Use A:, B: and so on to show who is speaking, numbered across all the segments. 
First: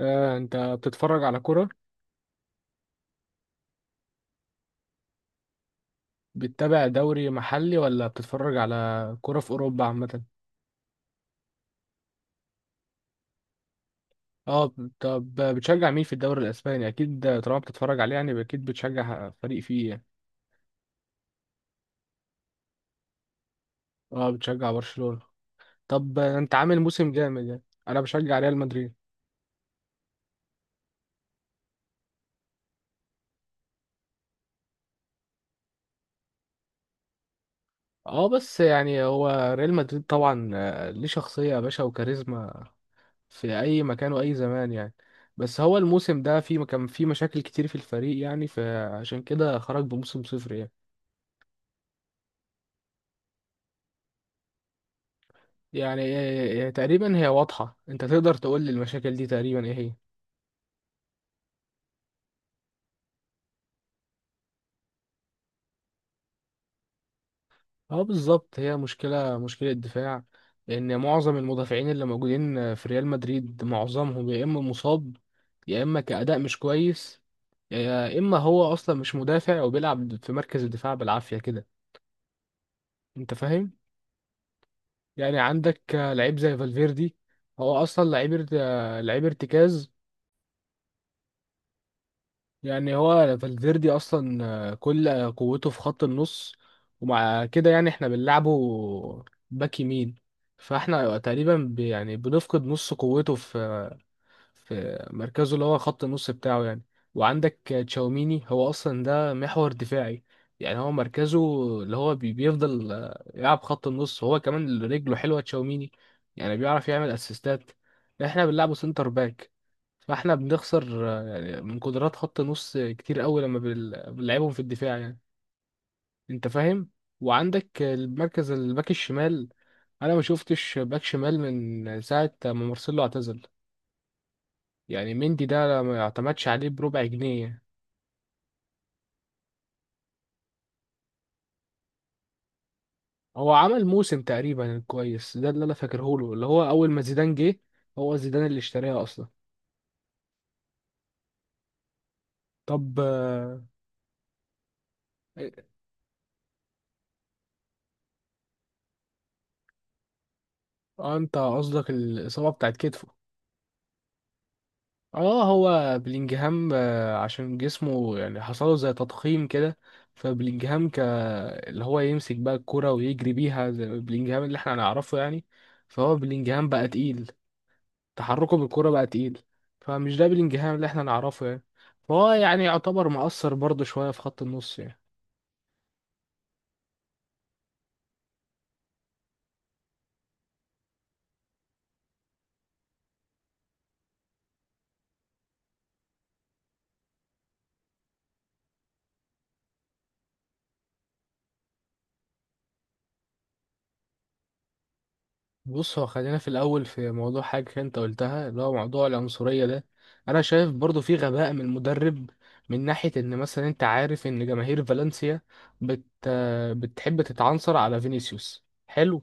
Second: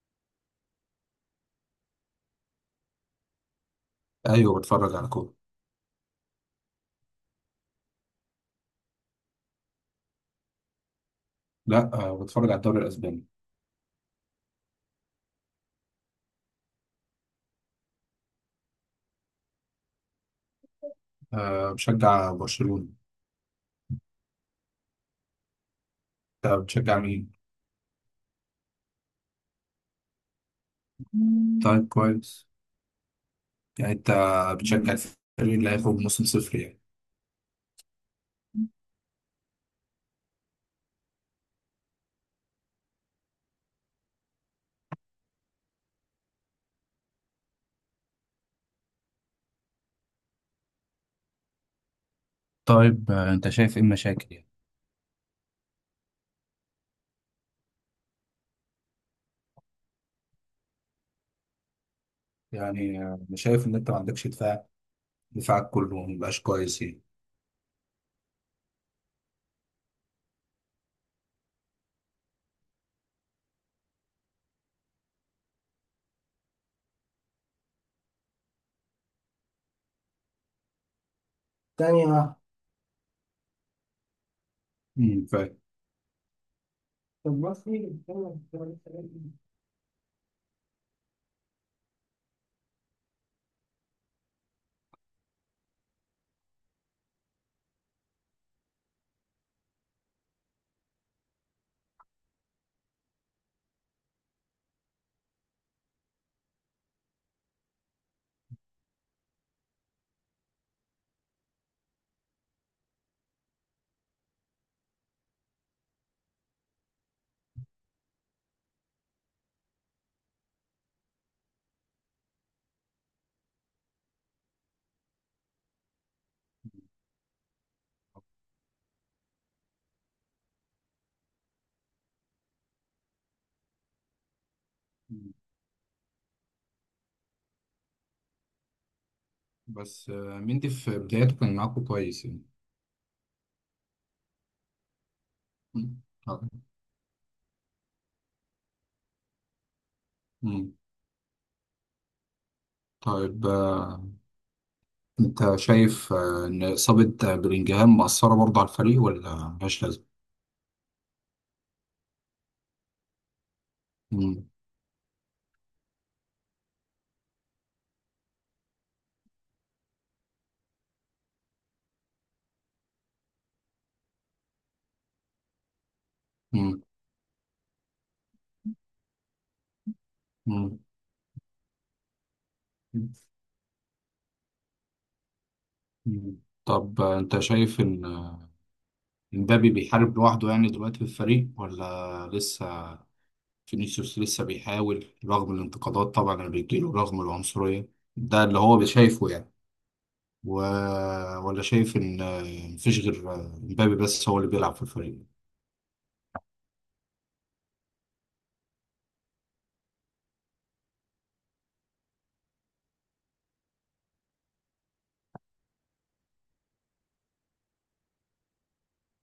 A: آه، انت بتتفرج على كرة؟
B: ايوه، بتفرج على كوره.
A: بتتابع دوري محلي ولا بتتفرج على كرة في اوروبا عامة؟
B: لا آه، بتفرج على الدوري الاسباني.
A: اه. طب بتشجع مين في الدوري الاسباني؟ اكيد طالما بتتفرج عليه يعني اكيد بتشجع فريق فيه يعني.
B: آه، بشجع برشلونه.
A: اه، بتشجع برشلونة. طب انت
B: انت
A: عامل
B: بتشجع
A: موسم
B: مين؟
A: جامد يعني؟ انا بشجع ريال مدريد.
B: طيب، كويس. يعني انت بتشجع الفريق اللي هيخرج موسم صفر يعني.
A: اه بس يعني هو ريال مدريد طبعا، ليه شخصية يا باشا وكاريزما في اي مكان واي زمان يعني. بس هو الموسم ده في كان في مشاكل كتير في الفريق يعني، فعشان كده خرج بموسم صفر يعني.
B: طيب آه، انت شايف ايه المشاكل يعني
A: يعني تقريبا هي واضحة، انت تقدر تقول لي المشاكل دي تقريبا ايه هي؟
B: يعني انا شايف ان انت ما عندكش دفاع. دفاعك كله ما بقاش كويس يعني.
A: اه بالظبط، هي مشكلة دفاع. ان معظم المدافعين اللي موجودين في ريال مدريد معظمهم يا اما مصاب، يا اما كأداء مش كويس، يا اما هو اصلا مش مدافع وبيلعب في مركز الدفاع بالعافية كده.
B: ثانية واحدة.
A: انت فاهم؟ يعني
B: فاهم.
A: عندك لعيب زي فالفيردي.
B: طب بص،
A: هو
B: مين اللي
A: اصلا
B: بيتكلم في الدوري السنة
A: لعيب
B: دي؟
A: ارتكاز. يعني هو فالفيردي اصلا، كل قوته في خط النص، ومع كده يعني احنا بنلعبه باك يمين. فاحنا تقريبا يعني بنفقد نص قوته في في مركزه اللي هو خط النص بتاعه يعني. وعندك تشاوميني هو اصلا ده محور دفاعي. يعني هو مركزه اللي هو بيفضل يلعب خط النص، هو كمان رجله حلوة تشاوميني، يعني بيعرف يعمل اسيستات. احنا بنلعبه سنتر باك، فاحنا بنخسر يعني من قدرات خط نص كتير قوي لما بنلعبهم في الدفاع يعني. انت فاهم؟ وعندك المركز الباك الشمال. انا ما شفتش باك شمال من ساعه ما مارسيلو اعتزل. يعني
B: مم.
A: مندي ده ما اعتمدش عليه بربع جنيه.
B: بس مندي في بدايته كان معاكم كويس يعني.
A: هو عمل موسم تقريبا كويس، ده اللي انا
B: مم.
A: فاكره له،
B: طيب.
A: اللي هو اول ما زيدان جه. هو زيدان اللي اشتريها اصلا.
B: مم.
A: طب
B: طيب، انت شايف ان اصابه بلينجهام مأثره برضه على الفريق ولا ملهاش لازمه؟
A: انت قصدك الاصابه بتاعت كتفه؟
B: مم،
A: اه، هو بلينجهام عشان جسمه يعني حصله زي تضخيم كده. فبلينجهام ك اللي هو يمسك بقى الكرة ويجري بيها زي بلينجهام اللي احنا هنعرفه يعني. فهو بلينجهام
B: مم،
A: بقى تقيل، تحركه بالكرة بقى تقيل، فمش ده بلينجهام
B: مم،
A: اللي احنا نعرفه يعني. فهو يعني يعتبر مؤثر برضه شوية في خط النص يعني.
B: مم. طب، انت شايف ان مبابي بيحارب لوحده يعني دلوقتي في الفريق، ولا لسه فينيسيوس لسه بيحاول رغم الانتقادات طبعا اللي بتجيله رغم العنصريه ده اللي هو شايفه يعني، و... ولا شايف ان مفيش غير مبابي بس هو اللي بيلعب في الفريق؟
A: بص هو خلينا في الأول في موضوع حاجة أنت قلتها، اللي هو موضوع العنصرية ده. أنا شايف برضو في غباء من المدرب، من ناحية إن مثلا أنت عارف إن جماهير فالنسيا بت... بتحب تتعنصر على فينيسيوس، حلو،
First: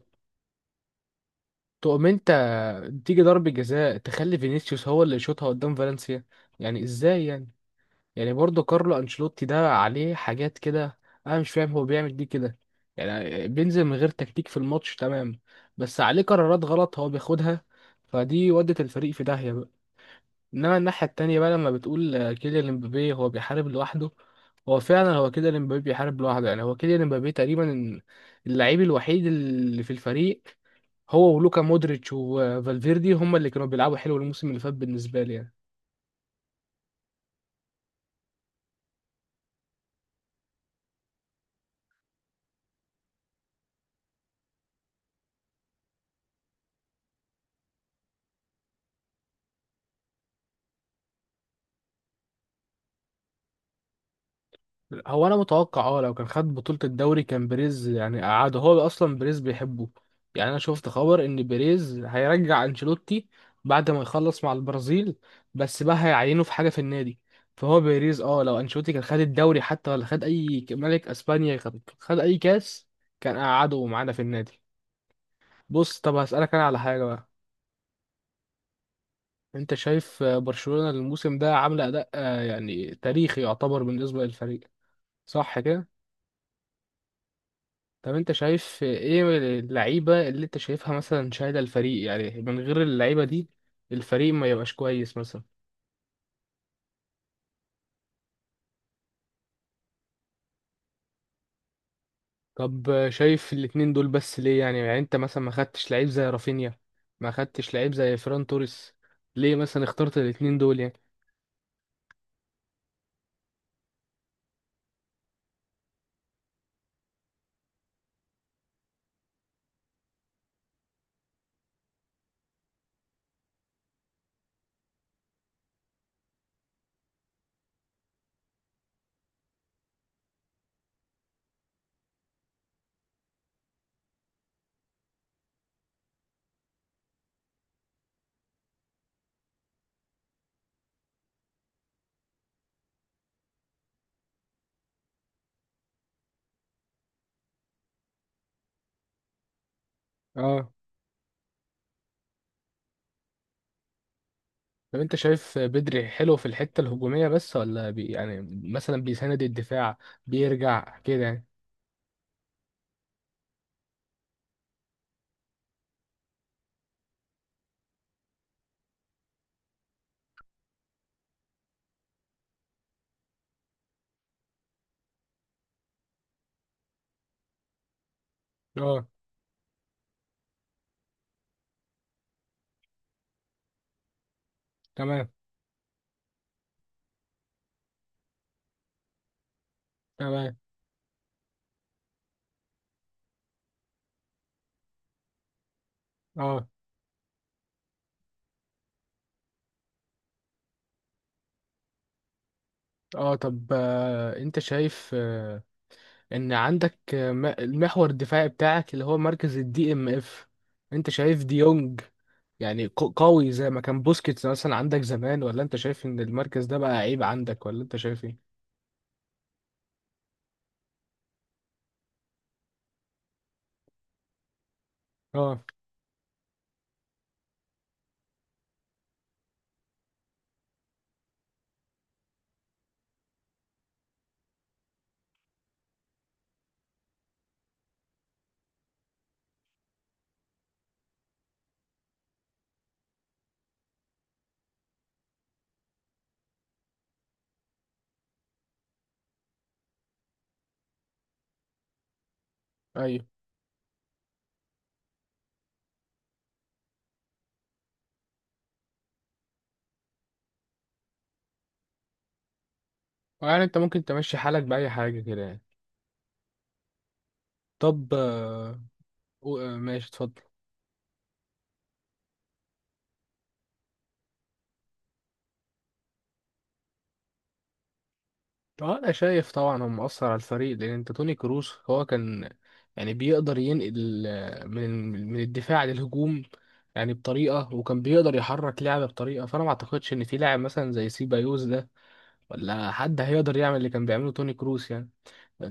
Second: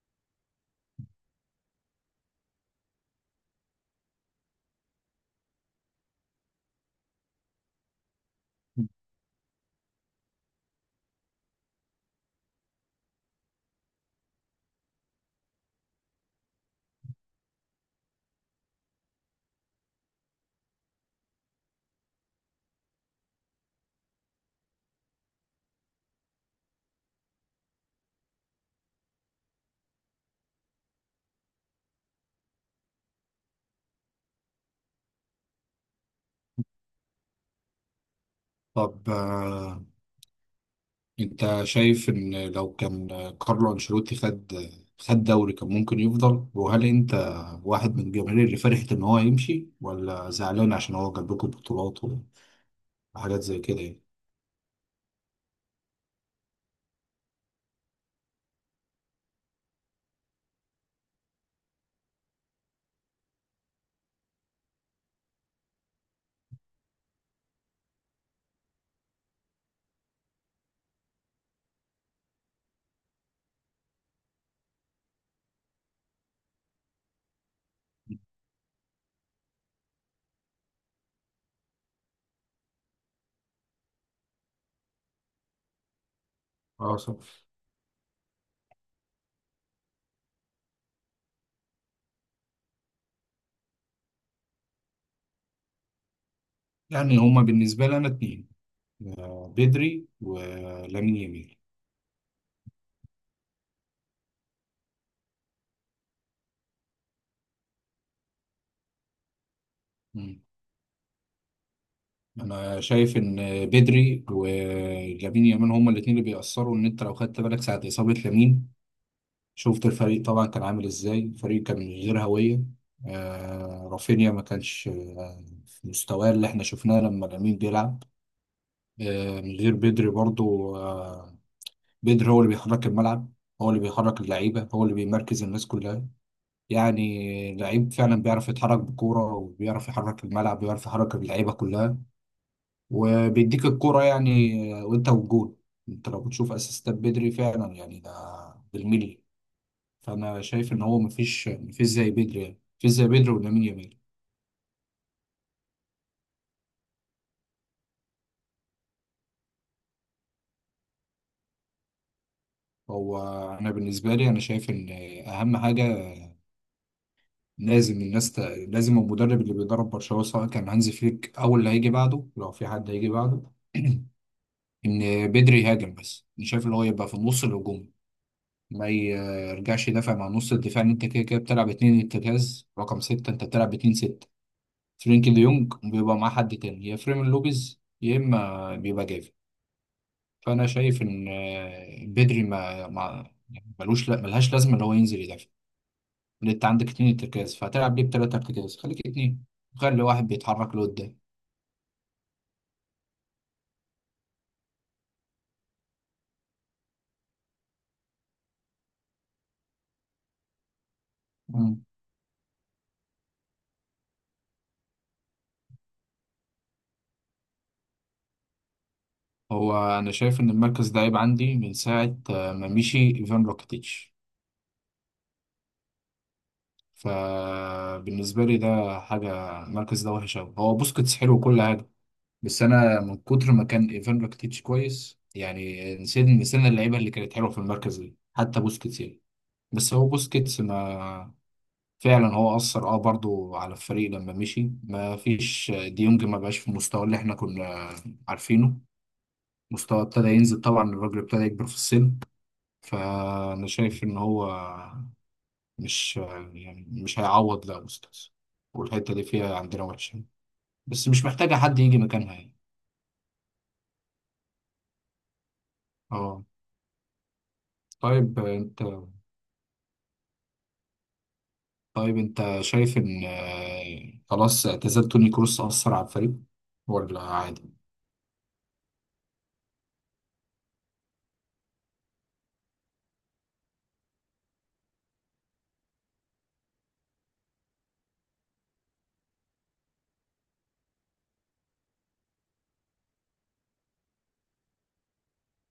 A: تقوم أنت تيجي ضربة جزاء تخلي فينيسيوس هو اللي يشوطها قدام فالنسيا؟ يعني إزاي يعني. يعني برضه كارلو انشيلوتي ده عليه حاجات كده، انا مش فاهم هو بيعمل دي كده. يعني بينزل من غير تكتيك في الماتش تمام، بس عليه قرارات غلط هو بياخدها، فدي ودت الفريق في داهية بقى. انما الناحية التانية بقى، لما بتقول كيليان امبابي هو بيحارب لوحده، هو فعلا هو كده، امبابي بيحارب لوحده يعني. هو كيليان امبابي تقريبا اللعيب الوحيد اللي في الفريق. هو ولوكا مودريتش وفالفيردي هم اللي كانوا بيلعبوا حلو الموسم اللي فات بالنسبة لي يعني.
B: طب، انت شايف ان لو كان كارلو انشيلوتي خد دوري كان ممكن يفضل، وهل انت واحد من الجماهير اللي فرحت ان هو يمشي ولا زعلان عشان هو جاب لكم بطولات وحاجات زي كده يعني؟
A: هو انا متوقع اه لو كان خد بطولة الدوري كان بيريز يعني قعده، هو اصلا بيريز بيحبه. يعني انا شفت خبر ان بيريز هيرجع انشيلوتي بعد ما يخلص مع البرازيل، بس بقى هيعينه في حاجة في النادي. فهو بيريز اه لو انشيلوتي كان خد الدوري حتى، ولا خد اي ملك اسبانيا، خد اي كاس، كان قعده معانا في النادي. بص طب هسألك انا على حاجة بقى، انت شايف برشلونة الموسم ده عاملة اداء يعني تاريخي يعتبر بالنسبة للفريق، صح كده؟
B: اه، صح.
A: طب انت شايف ايه اللعيبة اللي انت شايفها مثلا شايلة الفريق يعني، من غير اللعيبة دي الفريق ما يبقاش كويس مثلا؟
B: يعني هما بالنسبه لي انا اتنين، بدري ولامين يامال.
A: طب شايف الاتنين دول بس ليه يعني؟ يعني انت مثلا ما خدتش لعيب زي رافينيا، ما خدتش لعيب زي فران توريس، ليه مثلا اخترت
B: مم.
A: الاتنين دول يعني؟
B: انا شايف ان بدري ولامين يامال هما الاتنين اللي بيأثروا. ان انت لو خدت بالك ساعه اصابه لامين، شفت الفريق طبعا كان عامل ازاي، الفريق كان من غير هوية. آه، رافينيا ما كانش في مستواه اللي احنا شفناه لما لامين بيلعب. آه، من غير بدري برضو آه. بدري هو اللي بيحرك الملعب، هو اللي بيحرك اللعيبة، هو اللي بيمركز الناس كلها. يعني لعيب فعلا بيعرف يتحرك بكورة وبيعرف يحرك الملعب، بيعرف يحرك اللعيبة كلها. وبيديك الكورة يعني، وانت والجول. انت لو بتشوف اسيستات بدري فعلا يعني ده بالملي. فانا
A: اه.
B: شايف ان هو مفيش زي بيدري، يعني مفيش زي بيدري ولامين يامال.
A: طب انت شايف بدري حلو في الحتة الهجومية بس، ولا بي يعني مثلا بيساند الدفاع بيرجع كده يعني؟
B: هو انا بالنسبه لي انا شايف ان اهم حاجه، لازم الناس ت... لازم المدرب اللي بيدرب برشلونه سواء كان هانزي فليك او اللي هيجي بعده لو في حد هيجي بعده ان بدري يهاجم. بس انا شايف اللي هو يبقى في النص الهجومي، ما
A: اه،
B: يرجعش يدافع مع نص الدفاع، ان انت كده كده بتلعب اتنين ارتكاز رقم ستة، انت بتلعب اتنين ستة.
A: تمام.
B: فرينkie دي يونج بيبقى معاه حد تاني يا فريمين لوبيز يا اما بيبقى جافي.
A: تمام.
B: فانا شايف ان بدري ما يعني ملوش، لا ملهاش لازمه ان هو ينزل يدافع. لأن انت
A: اه.
B: عندك اتنين ارتكاز، فهتلعب بيه بتلات ارتكاز، خليك اتنين. خلي واحد بيتحرك لقدام.
A: اه. طب انت شايف ان عندك المحور الدفاعي بتاعك اللي هو مركز الدي ام اف، انت شايف
B: مم.
A: ديونج يعني قوي زي ما كان بوسكيتس مثلا عندك زمان، ولا انت شايف ان المركز ده بقى عيب عندك، ولا انت شايف ايه؟
B: هو انا شايف ان المركز ده عيب عندي من ساعه ما مشي ايفان روكيتيتش.
A: اه.
B: فبالنسبه لي ده حاجه، المركز ده وحش قوي. هو بوسكيتس حلو وكل حاجه، بس انا من كتر ما كان ايفان روكيتيتش كويس يعني نسينا، نسينا اللعيبه اللي كانت حلوه في المركز ده حتى بوسكيتس يعني. بس هو بوسكيتس ما، فعلا هو أثر برضو على الفريق لما مشي. ما فيش ديونج، ما بقاش في المستوى اللي احنا كنا عارفينه. مستوى ابتدى ينزل طبعا، الراجل ابتدى يكبر في السن.
A: ايوه.
B: فأنا شايف إن هو مش، يعني مش هيعوض لا أستاذ. والحتة دي فيها عندنا وحشة، بس مش محتاجة حد يجي مكانها يعني.
A: يعني انت ممكن تمشي حالك بأي حاجة كده يعني؟
B: اه.
A: طب
B: طيب انت.
A: ماشي اتفضل.
B: طيب انت شايف إن خلاص اعتزال توني كروس أثر على الفريق ولا عادي؟
A: اه انا شايف طبعا هم اثر على الفريق، لان انت توني كروس هو كان يعني بيقدر ينقل من الدفاع للهجوم يعني بطريقه، وكان بيقدر يحرك لعبه بطريقه. فانا ما اعتقدش ان في لاعب مثلا زي سيبايوس ده، ولا حد هيقدر يعمل اللي كان بيعمله توني كروس يعني.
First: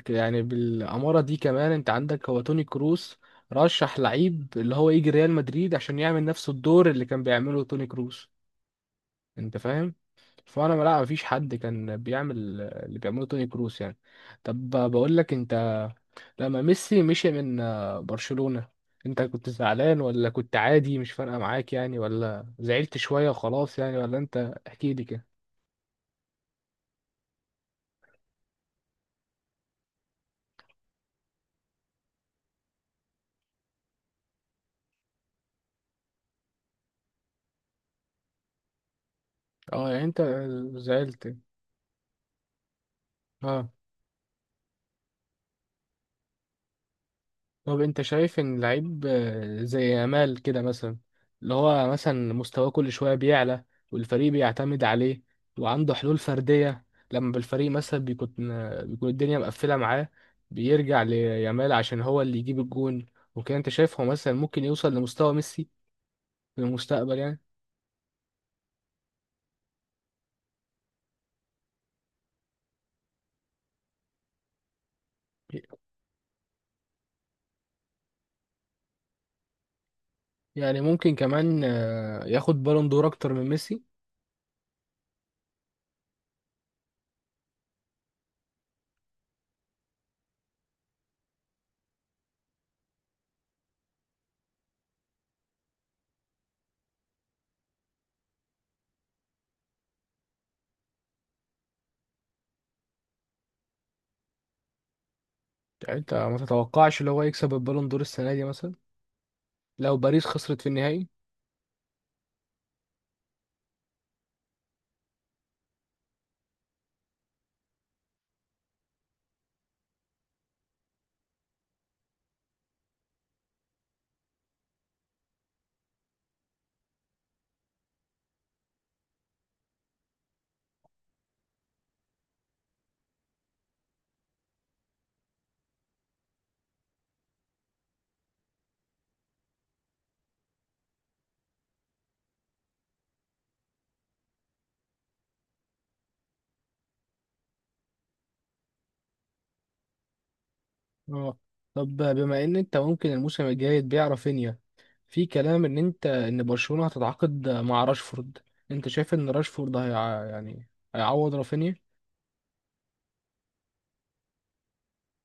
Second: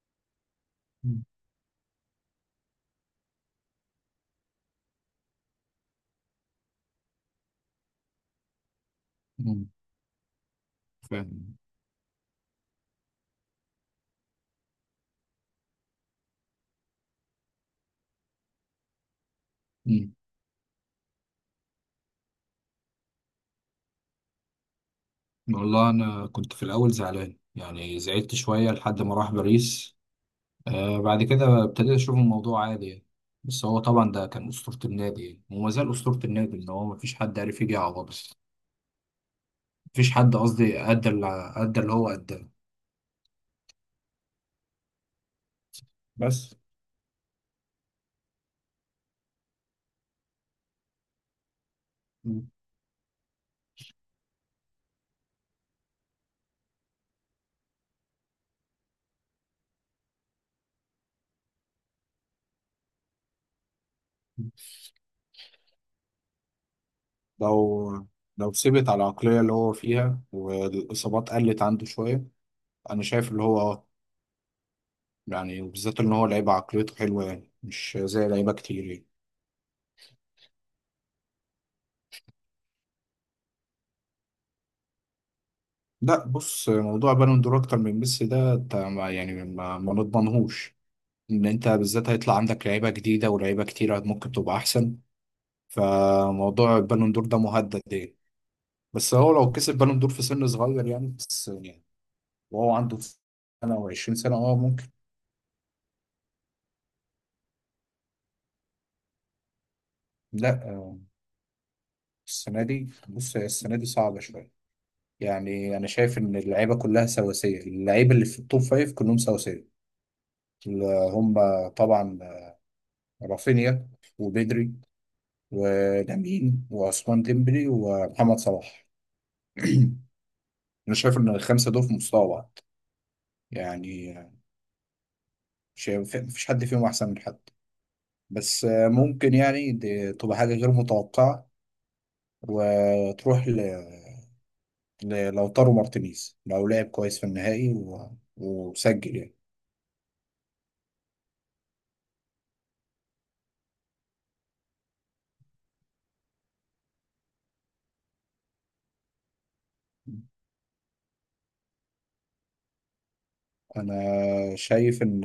A: يعني بالاماره
B: مم.
A: دي كمان انت عندك هو توني كروس رشح لعيب اللي هو يجي ريال مدريد عشان يعمل نفس الدور اللي كان بيعمله توني كروس. انت
B: مم.
A: فاهم؟ فانا ما- لا مفيش حد
B: فاهم.
A: كان بيعمل اللي بيعمله توني كروس يعني. طب بقول لك انت، لما ميسي مشي من برشلونة، انت كنت زعلان
B: مم.
A: ولا كنت عادي مش فارقة معاك يعني، ولا زعلت شوية وخلاص يعني، ولا انت احكي لي كده.
B: والله أنا كنت في الأول زعلان، يعني زعلت شوية لحد ما راح باريس. آه، بعد كده ابتديت أشوف الموضوع عادي يعني. بس هو طبعا ده كان أسطورة النادي يعني. وما زال أسطورة النادي، إن هو مفيش حد عارف يجي يعوضه.
A: اه، يعني
B: مفيش
A: انت
B: حد، قصدي أدى
A: زعلت.
B: اللي أدى اللي هو أداه.
A: اه.
B: بس.
A: طب انت شايف ان لعيب زي يامال كده مثلا، اللي هو مثلا
B: مم.
A: مستواه كل شويه بيعلى، والفريق بيعتمد عليه، وعنده حلول فرديه لما بالفريق مثلا بيكون الدنيا مقفله معاه، بيرجع ليامال عشان هو اللي يجيب الجون وكده. انت شايف هو مثلا ممكن يوصل لمستوى ميسي في المستقبل يعني؟
B: لو لو ثبت على العقلية اللي هو فيها والإصابات قلت عنده شوية، أنا شايف اللي هو، يعني بالذات إن هو لعيبة عقليته حلوة يعني، مش زي لعيبة كتير يعني.
A: يعني ممكن كمان ياخد بالون دور اكتر من ميسي؟
B: لا بص، موضوع بالون دور اكتر من ميسي ده، انت يعني ما نضمنهوش ان انت بالذات هيطلع عندك لعيبه جديده، ولاعيبه كتيره ممكن تبقى احسن. فموضوع البالون دور ده مهدد يعني. بس هو لو كسب بالون دور في سن صغير يعني، بس يعني. وهو عنده سنه و20 سنه اه ممكن.
A: يعني انت ما تتوقعش اللي هو يكسب البالون دور السنه دي مثلا لو باريس
B: لا
A: خسرت في
B: آه،
A: النهائي؟
B: السنه دي بص، هي السنه دي صعبه شويه. يعني انا شايف ان اللعيبه كلها سواسيه، اللعيبه اللي في التوب فايف كلهم سواسيه. اللي هم طبعا رافينيا وبدري ولامين وعثمان ديمبلي ومحمد صلاح. انا شايف ان الخمسه دول في مستوى بعض يعني. شايف مفيش حد فيهم احسن من حد. بس ممكن يعني دي تبقى حاجه غير متوقعه، وتروح للوتارو مارتينيز لو لعب كويس في النهائي وسجل يعني.
A: اه. طب بما ان انت ممكن الموسم الجاي تبيع رافينيا، في كلام ان انت ان برشلونة هتتعاقد مع راشفورد، انت شايف ان راشفورد هي يعني هيعوض رافينيا؟
B: انا شايف ان،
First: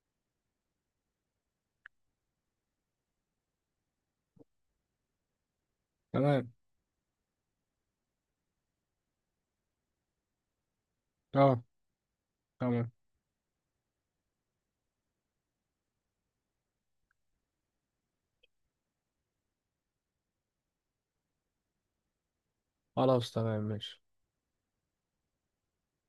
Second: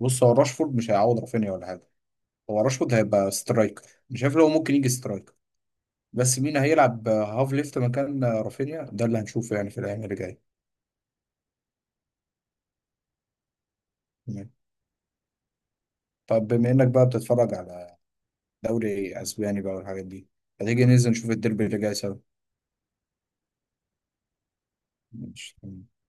B: بص، هو راشفورد مش هيعوض رافينيا ولا حاجه. هو راشفورد هيبقى سترايكر. مش شايف لو ممكن يجي سترايكر. بس
A: تمام.
B: مين هيلعب هاف ليفت مكان رافينيا ده اللي هنشوفه يعني في الايام اللي جايه.
A: اه. تمام.
B: نعم. طب بما انك بقى بتتفرج على دوري اسباني بقى والحاجات دي، هتيجي ننزل نشوف الديربي اللي جاي سوا.
A: خلاص، تمام، ماشي.
B: ماشي.